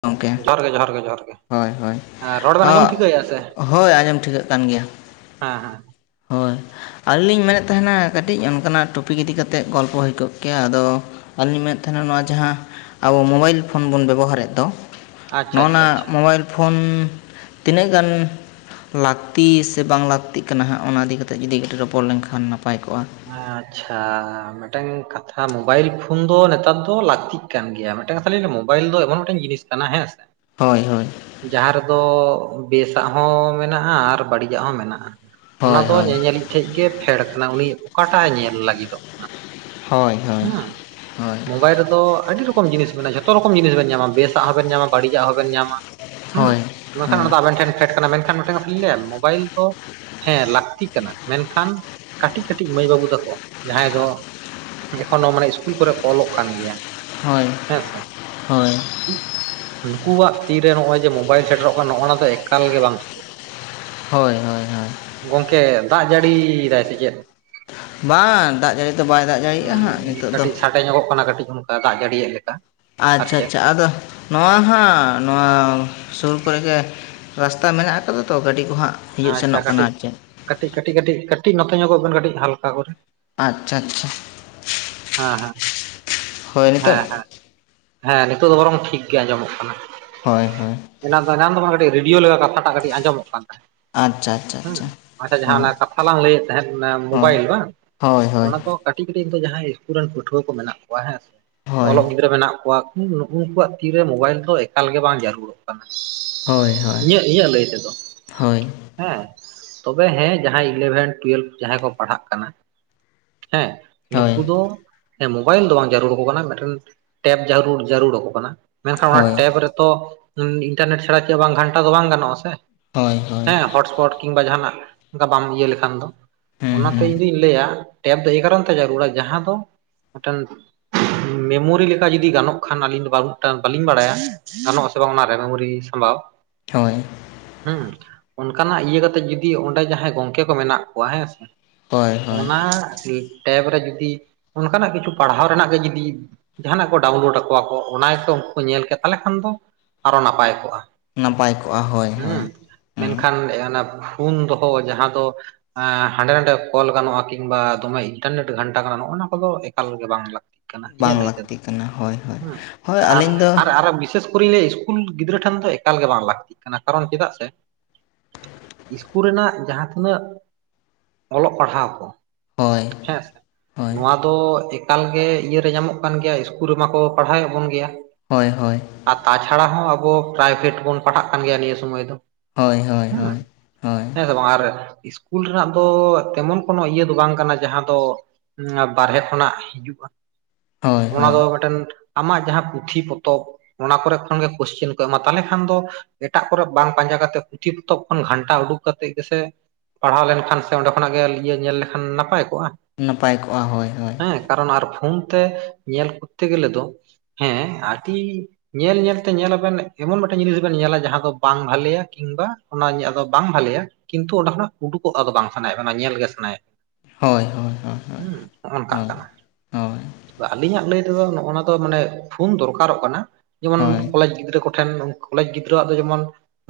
ᱜᱚᱢᱠᱮ ᱡᱚᱦᱟᱨ ᱜᱮ, ᱡᱚᱦᱟᱨ ᱜᱮ, ᱡᱚᱦᱟᱨ ᱜᱮ᱾ ᱦᱳᱭ ᱦᱳᱭ ᱦᱮᱸ ᱨᱚᱲ ᱵᱮᱱ ᱟᱸᱡᱚᱢ ᱟᱜ ᱴᱷᱤᱠᱟᱹᱭᱮᱫᱼᱟ ᱥᱮ ᱦᱳᱭ ᱟᱸᱡᱚᱢ ᱴᱷᱤᱠᱟᱹᱜ ᱠᱟᱱ ᱜᱮᱭᱟ᱾ ᱦᱮᱸ ᱦᱮᱸ᱾ ᱦᱳᱭ, ᱟᱹᱞᱤᱧ ᱞᱤᱧ ᱢᱮᱱᱮᱫ ᱛᱟᱦᱮᱱᱟ ᱠᱟᱹᱴᱤᱡ ᱚᱱᱠᱟᱱᱟᱜ ᱴᱚᱯᱤᱠ ᱤᱫᱤ ᱠᱟᱛᱮᱜ ᱜᱚᱞᱯᱚ ᱦᱩᱭ ᱠᱚᱜ ᱠᱮᱭᱟ, ᱟᱫᱚ ᱟᱹᱞᱤ ᱞᱤᱧ ᱢᱮᱱᱮᱫ ᱛᱟᱦᱮᱱᱟ ᱱᱚᱣᱟ ᱡᱟᱦᱟᱸ ᱟᱵᱚ ᱢᱳᱵᱟᱭᱤᱞ ᱯᱷᱳᱱ ᱵᱚᱱ ᱵᱮᱵᱚᱦᱟᱨᱮᱫ ᱫᱚ ᱟᱪᱪᱷᱟ ᱟᱪᱪᱷᱟ ᱱᱚᱜᱱᱟ ᱟᱪᱪᱷᱟ ᱢᱳᱵᱟᱭᱤᱞ ᱯᱷᱳᱱ ᱛᱤᱱᱟᱹᱜ ᱜᱟᱱ ᱞᱟᱹᱠᱛᱤ ᱥᱮ ᱵᱟᱝ ᱞᱟᱹᱠᱛᱤᱜ ᱠᱟᱱᱟ ᱦᱟᱸᱜ᱾ ᱚᱱᱟ ᱤᱫᱤ ᱠᱟᱛᱮ ᱡᱩᱫᱤ ᱠᱟᱹᱴᱤᱡ ᱨᱚᱯᱚᱲ ᱞᱮᱱᱠᱷᱟᱱ ᱱᱟᱯᱟᱭ ᱠᱚᱜᱼᱟ᱾ ᱟᱸᱪᱷᱟ᱾ ᱢᱤᱫᱴᱟᱝ ᱠᱟᱛᱷᱟ ᱢᱳᱵᱟᱭᱤᱞ ᱯᱷᱳᱱ ᱫᱚ ᱱᱮᱛᱟᱨ ᱫᱚ ᱞᱟᱹᱠᱛᱤᱜ ᱠᱟᱱ ᱜᱮᱭᱟ ᱢᱤᱫᱴᱟᱝ ᱠᱟᱛᱷᱟ ᱞᱤᱧ ᱞᱟᱹᱭᱟ ᱢᱳᱵᱟᱭᱤᱞ ᱫᱚ ᱮᱢᱚᱱ ᱢᱤᱫᱴᱮᱱ ᱡᱤᱱᱤᱥ ᱠᱟᱱᱟ ᱦᱮᱸ ᱥᱮ? ᱦᱳᱭ ᱦᱳᱭ᱾ ᱡᱟᱦᱟᱸ ᱨᱮᱫᱚ ᱵᱮᱥᱟᱜ ᱦᱚᱸ ᱢᱮᱱᱟᱜᱼᱟ ᱟᱨ ᱵᱟᱹᱲᱤᱡᱟᱜ ᱦᱚᱸ ᱢᱮᱱᱟᱜᱼᱟ᱾ ᱚᱱᱟ ᱦᱳᱭ ᱫᱚ ᱦᱳᱭ ᱧᱮᱧᱮᱞᱤᱡ ᱴᱷᱮᱡ ᱜᱮ ᱯᱷᱮᱰ ᱠᱟᱱᱟ ᱩᱱᱤ ᱚᱠᱟᱴᱟᱜ ᱧᱮᱞ ᱞᱟᱹᱜᱤ ᱫᱚᱜ ᱠᱟᱱᱟ᱾ ᱦᱳᱭ ᱦᱳᱭ ᱢᱟ ᱦᱳᱭ ᱢᱳᱵᱟᱭᱤᱞ ᱨᱮᱫᱚ ᱟᱹᱰᱤ ᱨᱚᱠᱚᱢ ᱡᱤᱱᱤᱥ ᱢᱮᱱᱟᱜᱼᱟ ᱡᱷᱚᱛᱚ ᱨᱚᱠᱚᱢ ᱡᱤᱥᱱ ᱧᱟᱢᱟ ᱵᱮᱥᱟᱜ ᱦᱚᱸᱵᱮᱱ ᱧᱟᱢᱟ ᱵᱟᱹᱲᱤᱡᱟᱜ ᱦᱚᱸᱵᱮᱱ ᱧᱟᱢᱟ᱾ ᱦᱩᱸ, ᱦᱳᱭ ᱢᱮᱱᱠᱷᱟᱱ ᱦᱳᱭ ᱚᱱᱟ ᱫᱚ ᱟᱵᱮᱱ ᱴᱷᱮᱱ ᱯᱷᱰ ᱠᱟᱱᱟ ᱢᱮᱱᱠᱷᱟᱱ ᱢᱤᱴᱟᱝ ᱠᱟᱛᱷᱟ ᱞᱤᱧ ᱞᱟᱹᱭᱟ ᱢᱳᱵᱟᱭᱤᱞ ᱫᱚ ᱦᱮᱸ ᱞᱟᱹᱠᱛᱤ ᱠᱟᱱᱟ ᱢᱮᱱᱠᱷᱟᱱ ᱠᱟᱹᱴᱤᱡ ᱠᱟ. ᱴᱤᱡ ᱴᱤᱡ ᱢᱟᱹᱭ ᱵᱟᱹᱵᱩ ᱛᱟᱠᱚ ᱡᱟᱦᱟᱸᱭ ᱫᱚ ᱮᱠᱷᱚᱱᱳ ᱢᱟᱱᱮ ᱤᱥᱠᱩᱞ ᱠᱚᱨᱮ ᱠᱚ ᱚᱞᱚᱜ ᱠᱟᱱ ᱜᱮᱭᱟ᱾ ᱦᱳᱭ ᱦᱮᱸ ᱥᱮ᱾ ᱦᱳᱭ ᱱᱩᱠᱩᱣᱟᱜ ᱛᱤᱨᱮ ᱱᱚᱜᱼᱚᱭ ᱡᱮ ᱢᱳᱵᱟᱭᱤᱞ ᱥᱮᱴᱮᱨᱚᱜ ᱠᱟᱱᱟ ᱱᱚᱜᱼᱚᱱᱟ ᱫᱚ ᱮᱠᱟᱞ ᱜᱮ ᱵᱟᱝ ᱴᱷᱤᱠᱚᱜ ᱦᱳᱭ, ᱦᱳᱭ, ᱦᱳᱭ᱾ ᱜᱚᱝᱠᱮ ᱫᱟᱜ ᱡᱟᱹᱲᱤᱭ ᱫᱟᱭ ᱥᱮ ᱪᱮᱫ? ᱵᱟᱝ ᱫᱟᱜ ᱡᱟᱹᱲᱤ ᱫᱚ ᱵᱟᱭ ᱫᱟᱜ ᱡᱟᱹᱲᱤᱭᱮᱜᱼᱟ ᱦᱟᱸᱜ ᱱᱤᱛᱳᱜ ᱫᱚ ᱠᱟᱹᱴᱤᱡ ᱥᱟᱰᱮ ᱧᱚᱜᱚᱜ ᱠᱟᱱᱟ ᱠᱟᱹᱴᱤᱡ ᱚᱱᱠᱟ ᱫᱟᱜ ᱡᱟᱹᱲᱤᱭᱮᱜ ᱞᱮᱠᱟ᱾ ᱟᱨ ᱟᱪᱪᱷᱟ ᱪᱮᱫ ᱟᱪᱪᱷᱟ᱾ ᱟᱫᱚ ᱱᱚᱶᱟ ᱦᱟᱸᱜ ᱱᱚᱶᱟ ᱥᱩᱨ ᱠᱚᱨᱮᱜ ᱜᱮ ᱨᱟᱥᱛᱟ ᱢᱮᱱᱟᱜ ᱟᱠᱟᱫᱟ ᱛᱚ ᱜᱟᱹᱰᱤ ᱠᱚᱦᱟᱸᱜ ᱟᱪᱪᱷᱟ ᱠᱟᱹᱴᱤᱡ ᱠᱟᱹᱴᱤᱡ ᱠᱟᱹᱴᱤᱡ ᱠᱟᱹᱴᱤᱡ ᱠᱟᱹᱴᱤᱡ ᱱᱚᱛᱚ ᱧᱚᱜᱚᱜ ᱵᱮᱱ ᱠᱟᱹᱴᱤᱡ ᱦᱟᱞᱠᱟ ᱠᱚᱨᱮ᱾ ᱟᱪᱪᱷᱟ ᱟᱪᱪᱷᱟ᱾ ᱦᱮᱸᱼᱦᱮᱸ, ᱦᱳᱭ ᱱᱤᱛᱳᱜ ᱦᱮᱸᱼᱦᱮᱸ᱾ ᱦᱮᱸ ᱱᱤᱛᱚᱜ ᱫᱚ ᱵᱚᱨᱚᱝ ᱴᱷᱤᱠ ᱜᱮ ᱟᱸᱡᱚᱢᱚᱜ ᱠᱟᱱᱟ᱾ ᱦᱳᱭ ᱦᱳᱭ ᱮᱱᱟ ᱫᱚ ᱮᱱᱟ ᱫᱚᱢᱟ ᱠᱟᱹᱴᱤᱡ ᱨᱮᱰᱤᱭᱳ ᱞᱮᱠᱟ ᱠᱟᱛᱷᱟ ᱴᱟᱜ ᱠᱟᱹᱴᱤᱡ ᱟᱸᱡᱚᱢᱚᱜ ᱠᱟᱱ ᱛᱟᱦᱮᱸᱫ᱾ ᱟᱪᱪᱷᱟ ᱟᱪᱪᱷᱟ ᱦᱮᱸ ᱟᱪᱪᱷᱟ ᱟᱪᱪᱷᱟ ᱡᱟᱦᱟᱸ ᱦᱳᱭ ᱚᱱᱟ ᱠᱟᱛᱷᱟ ᱞᱟᱝ ᱞᱟᱹᱭᱮᱫ ᱛᱟᱦᱮᱸᱫ ᱢᱳᱵᱟᱭᱤᱞ ᱵᱟᱝ ᱦᱳᱭ ᱦᱳᱭ ᱚᱱᱟ ᱫᱚ ᱠᱟ ᱴᱤᱡ ᱠᱟᱹᱴᱤᱡ ᱱᱤᱛᱚ ᱡᱟᱦᱟᱸᱭ ᱤᱥᱠᱩᱞ ᱨᱮᱱ ᱯᱟᱹᱴᱷᱩᱣᱟᱹ ᱠᱚ ᱢᱮᱱᱟᱜ ᱠᱚᱣᱟ ᱦᱮᱸ ᱥᱮ ᱦᱳᱭ ᱚᱞᱚᱜ ᱜᱤᱫᱽᱨᱟᱹ ᱢᱮᱱᱟᱜ ᱠᱚᱣᱟ ᱤᱧᱫᱚ ᱱᱩᱜᱼᱩᱠᱩᱣᱟᱜ ᱛᱤᱨᱮ ᱢᱳᱵᱟᱭᱤᱞ ᱫᱚ ᱮᱠᱟᱞ ᱜᱮ ᱵᱟᱝ ᱡᱟᱨᱩᱲᱚᱜ ᱠᱟᱱᱟ᱾ ᱦᱳᱭ ᱦᱳᱭ ᱤᱧᱟᱹᱜ ᱤᱧᱟᱹᱜ ᱞᱟᱹᱭ ᱛᱮᱫᱚ᱾ ᱦᱳᱭ ᱦᱳᱭ ᱦᱮᱸ ᱛᱚᱵᱮ ᱦᱮᱸ ᱡᱟᱦᱟᱸᱭ ᱤᱞᱮᱵᱷᱮᱱ ᱴᱩᱭᱮᱞᱵᱷ ᱡᱟᱦᱟᱸᱭ ᱠᱚ ᱯᱟᱲᱦᱟᱜ ᱠᱟᱱᱟ᱾ ᱦᱮᱸ᱾ ᱦᱳᱭ ᱱᱩᱠᱩ ᱫᱚ ᱢᱳᱵᱟᱭᱤᱞ ᱫᱚ ᱵᱟᱝ ᱡᱟᱹᱨᱩᱲ ᱟᱠᱚ ᱠᱟᱱᱟ ᱢᱤᱫ ᱴᱮᱱ ᱴᱮᱯ ᱡᱟᱹᱨᱩᱲ ᱡᱟᱹᱨᱩᱲ ᱟᱠᱚ ᱠᱟᱱᱟ᱾ ᱢᱮᱱᱠᱷᱟᱱ ᱚᱱᱟ ᱦᱳᱭ ᱴᱮᱯ ᱨᱮᱛᱚ ᱤᱱᱴᱟᱨᱱᱮᱴ ᱪᱷᱟᱲᱟ ᱪᱮᱫ ᱵᱟᱝ ᱜᱷᱟᱱᱴᱟ ᱫᱚ ᱵᱟᱝ ᱜᱟᱱᱚᱜ ᱟᱥᱮ ᱦᱳᱭ ᱦᱳᱭ ᱦᱚᱴᱥᱯᱚᱴ ᱠᱤᱢᱵᱟ ᱡᱟᱦᱟᱱᱟᱜ ᱚᱱᱠᱟ ᱵᱟᱢ ᱤᱭᱟᱹ ᱞᱮᱠᱷᱟᱱ ᱫᱚ ᱦᱩᱸ ᱚᱱᱟᱛᱮ ᱦᱩᱸ ᱤᱧᱫᱩᱧ ᱞᱟᱹᱭᱟ ᱴᱮᱯ ᱫᱚ ᱮᱭ ᱠᱟᱨᱚᱱ ᱛᱮ ᱡᱟᱹᱨᱩᱲᱟ ᱡᱟᱦᱟᱸ ᱫᱚ ᱢᱤᱫ ᱴᱮᱱ ᱢᱮᱢᱳᱨᱤ ᱞᱮᱠᱟ ᱡᱩᱫᱤ ᱜᱟᱱᱚᱜ ᱠᱷᱟᱱ ᱟᱹᱞᱤᱧ ᱫᱚ ᱢᱤᱫ ᱴᱟᱝ ᱵᱟᱹᱞᱤᱧ ᱵᱟᱲᱟᱭᱟ᱾ ᱜᱟᱱᱚᱜ-ᱟ ᱥᱮ ᱵᱟᱝ ᱚᱱᱟ ᱨᱮ ᱢᱮᱢᱳᱨᱤ ᱥᱟᱢᱵᱷᱟᱣ ᱦᱳᱭ ᱦᱮᱸ ᱚᱱᱠᱟᱱᱟᱜ ᱤᱭᱟᱹ ᱠᱟᱛᱮᱜ ᱡᱩᱫᱤ ᱚᱸᱰᱮ ᱡᱟᱦᱟᱸᱭ ᱜᱚᱝᱠᱮ ᱠᱚ ᱢᱮᱱᱟᱜ ᱠᱚᱣᱟ ᱦᱮᱸ ᱥᱮ ᱦᱳᱭ ᱦᱳᱭ ᱚᱱᱟᱴᱮᱯ ᱨᱮ ᱡᱩᱫᱤ ᱚᱱᱠᱟᱱᱟᱜ ᱠᱤᱪᱷᱩ ᱯᱟᱲᱦᱟᱣ ᱨᱮᱱᱟᱜ ᱜᱮ ᱡᱩᱫᱤ ᱡᱟᱦᱟᱱᱟᱜ ᱠᱚ ᱰᱟᱣᱩᱱᱞᱳᱰ ᱟᱠᱚᱣᱟ ᱠᱚ ᱚᱱᱟᱠᱚ ᱩᱱᱠᱩ ᱧᱮᱞ ᱠᱮ ᱛᱟᱦᱚᱞᱮ ᱠᱷᱟᱱ ᱫᱚ ᱟᱨᱚ ᱱᱟᱯᱟᱭ ᱠᱚᱜ-ᱟ ᱱᱟᱯᱟᱭ ᱠᱚᱜᱼᱟ ᱦᱳᱭ ᱦᱳᱭ ᱦᱩᱸ ᱦᱩᱸ ᱢᱮᱱᱠᱷᱟᱱ ᱚᱱᱟ ᱦᱩᱱ ᱫᱚᱦᱚ ᱡᱟᱦᱟᱸ ᱫᱚ ᱦᱟᱸᱰᱮ ᱱᱷᱟᱰᱮ ᱠᱚᱞ ᱜᱟᱱᱚᱜ-ᱟ ᱠᱤᱝᱵᱟ ᱫᱚᱢᱮ ᱤᱱᱴᱟᱨᱱᱮᱴ ᱜᱷᱟᱱᱴᱟ ᱜᱟᱱᱚᱜ ᱠᱚ ᱫᱚ ᱮᱠᱟᱞ ᱜᱮ ᱵᱟᱝ ᱞᱟᱹᱠᱛᱤ᱾ ᱵᱟᱝ ᱤᱧᱟᱹᱜ ᱞᱟᱹᱭ ᱛᱮᱫᱚ ᱞᱟᱹᱠᱛᱤ ᱠᱟᱱᱟ ᱦᱳᱭ ᱦᱳᱭ ᱦᱮᱸ ᱦᱳᱭ ᱟᱨ ᱟᱹᱞᱤᱧ ᱫᱚ ᱟᱨ ᱟᱨᱚ ᱵᱤᱥᱮᱥ ᱥᱠᱩᱞ ᱜᱤᱫᱽᱨᱟᱹ ᱴᱷᱮᱱ ᱫᱚ ᱮᱠᱟᱞ ᱜᱮ ᱵᱟᱝ ᱞᱟᱹᱠᱛᱤᱜ ᱠᱟᱱᱟ ᱠᱟᱨᱚᱱ ᱪᱮᱫᱟᱜ ᱥᱮ ᱤᱥᱠᱩᱞ ᱨᱮᱱᱟᱜ ᱡᱟᱦᱟᱸ ᱛᱤᱱᱟᱹᱜ ᱚᱞᱚᱜ ᱯᱟᱲᱦᱟᱣ ᱠᱚ ᱦᱳᱭ ᱦᱳᱭ ᱱᱚᱶᱟ ᱫᱚ ᱮᱠᱟᱞ ᱜᱮ ᱤᱭᱟᱹᱨᱮ ᱧᱟᱢᱚᱜ ᱠᱟᱱ ᱜᱮᱭᱟ ᱤᱥᱠᱩᱞ ᱨᱮᱢᱟᱠᱚ ᱯᱟᱲᱦᱟᱣᱮᱫ ᱵᱚᱱ ᱜᱮᱭᱟ ᱦᱳᱭ ᱦᱳᱭ ᱟᱨ ᱛᱟᱪᱷᱟᱲᱟ ᱦᱚᱸ ᱟᱵᱚ ᱯᱨᱟᱭᱵᱷᱮᱴ ᱵᱚᱱ ᱯᱟᱲᱦᱟᱜ ᱠᱟᱱ ᱜᱮᱭᱟ ᱱᱤᱭᱟᱹ ᱥᱚᱢᱚᱭ ᱫᱚ ᱦᱳᱭ ᱦᱳᱭ ᱦᱮᱸ ᱦᱳᱭ ᱦᱳᱭ ᱦᱮᱸᱥᱮ ᱥᱠᱩᱞ ᱨᱮᱱᱟᱜ ᱫᱚ ᱛᱮᱢᱚᱱ ᱠᱳᱱᱳ ᱤᱭᱟᱹ ᱫᱚ ᱵᱟᱝ ᱠᱟᱱᱟ ᱡᱟᱦᱟᱸ ᱫᱚ ᱵᱟᱨᱦᱮ ᱠᱷᱚᱱᱟᱜ ᱦᱤᱡᱩᱜ-ᱟ ᱦᱳᱭ ᱚᱱᱟ ᱦᱳᱭ ᱫᱚ ᱢᱤᱫ ᱴᱮᱱ ᱟᱢᱟᱜ ᱡᱟᱦᱟᱸ ᱯᱩᱛᱷᱤ ᱯᱚᱛᱚᱵ ᱚᱱᱟ ᱠᱚᱨᱮ ᱠᱷᱚᱱᱜᱮ ᱠᱚᱥᱪᱮᱱ ᱠᱚ ᱮᱢᱟ ᱛᱟᱦᱚᱞᱮ ᱠᱷᱟᱱ ᱫᱚ ᱮᱴᱟᱜ ᱠᱚᱨᱮ ᱵᱟᱝ ᱯᱟᱸᱡᱟ ᱠᱟᱛᱮᱫ ᱯᱩᱛᱷᱤ ᱯᱚᱛᱚᱵ ᱠᱷᱚᱱ ᱜᱷᱟᱱᱴᱟ ᱩᱰᱩᱠ ᱠᱟᱛᱮᱫ ᱜᱮᱥᱮ ᱯᱟᱲᱦᱟᱣ ᱞᱮᱱᱠᱷᱟᱱ ᱥᱮ ᱚᱸᱰᱮ ᱠᱷᱚᱱᱟᱜ ᱜᱮ ᱤᱭᱟᱹ ᱧᱮᱞ ᱞᱮᱠᱷᱟᱱ ᱱᱟᱯᱟᱭ ᱠᱚᱜ-ᱟ ᱱᱟᱯᱟᱭ ᱠᱚᱜ-ᱟ ᱦᱳᱭ ᱦᱳᱭ ᱦᱮᱸ ᱠᱟᱨᱚᱱ ᱟᱨ ᱯᱷᱳᱱ ᱛᱮ ᱧᱮᱞ ᱠᱚᱨᱛᱮ ᱜᱮᱞᱮ ᱫᱚ ᱦᱮᱸ ᱟᱹᱰᱤ ᱧᱮᱞ ᱧᱮᱞᱛᱮ ᱧᱮᱞ ᱟᱵᱮᱱ ᱮᱢᱚᱱ ᱢᱤᱫᱴᱮᱱ ᱡᱤᱱᱤᱥ ᱵᱮᱱ ᱧᱮᱞᱟ ᱡᱟᱦᱟᱸ ᱫᱚ ᱵᱟᱝ ᱵᱷᱟᱞᱮᱭᱟ ᱠᱤᱝᱵᱟ ᱚᱱᱟ ᱫᱚ ᱵᱟᱝ ᱵᱷᱟᱞᱮᱭᱟ ᱠᱤᱱᱛᱩ ᱚᱸᱰᱮ ᱠᱷᱚᱱᱟᱜ ᱩᱰᱩᱠᱚᱜ ᱟᱫᱚ ᱵᱟᱝ ᱥᱟᱱᱟᱭᱮᱫ ᱵᱚᱱᱟ ᱧᱮᱞ ᱜᱮ ᱥᱟᱱᱟᱭᱮᱫ ᱦᱳᱭ ᱦᱳᱭ ᱦᱳᱭ ᱦᱩᱸ ᱚᱱᱠᱟᱜ ᱦᱳᱭ ᱠᱟᱱᱟ ᱦᱳᱭ ᱦᱳᱭ ᱟᱞᱤᱧᱟᱜ ᱞᱟᱹᱭ ᱛᱮᱫᱚ ᱱᱚᱜ-ᱚ ᱱᱟ ᱫᱚ ᱢᱟᱱᱮ ᱯᱷᱚᱱ ᱫᱚᱨᱠᱟᱨᱚᱜ ᱠᱟᱱᱟ᱾ ᱡᱮᱢᱚᱱ ᱦᱳᱭ ᱠᱚᱞᱮᱡᱽ ᱜᱤᱫᱽᱨᱟᱹ ᱠᱚ, ᱴᱷᱮᱱ ᱠᱚᱞᱮᱡᱽ ᱜᱤᱫᱽᱨᱟᱹᱣᱟᱜ ᱫᱚ ᱡᱮᱢᱚᱱ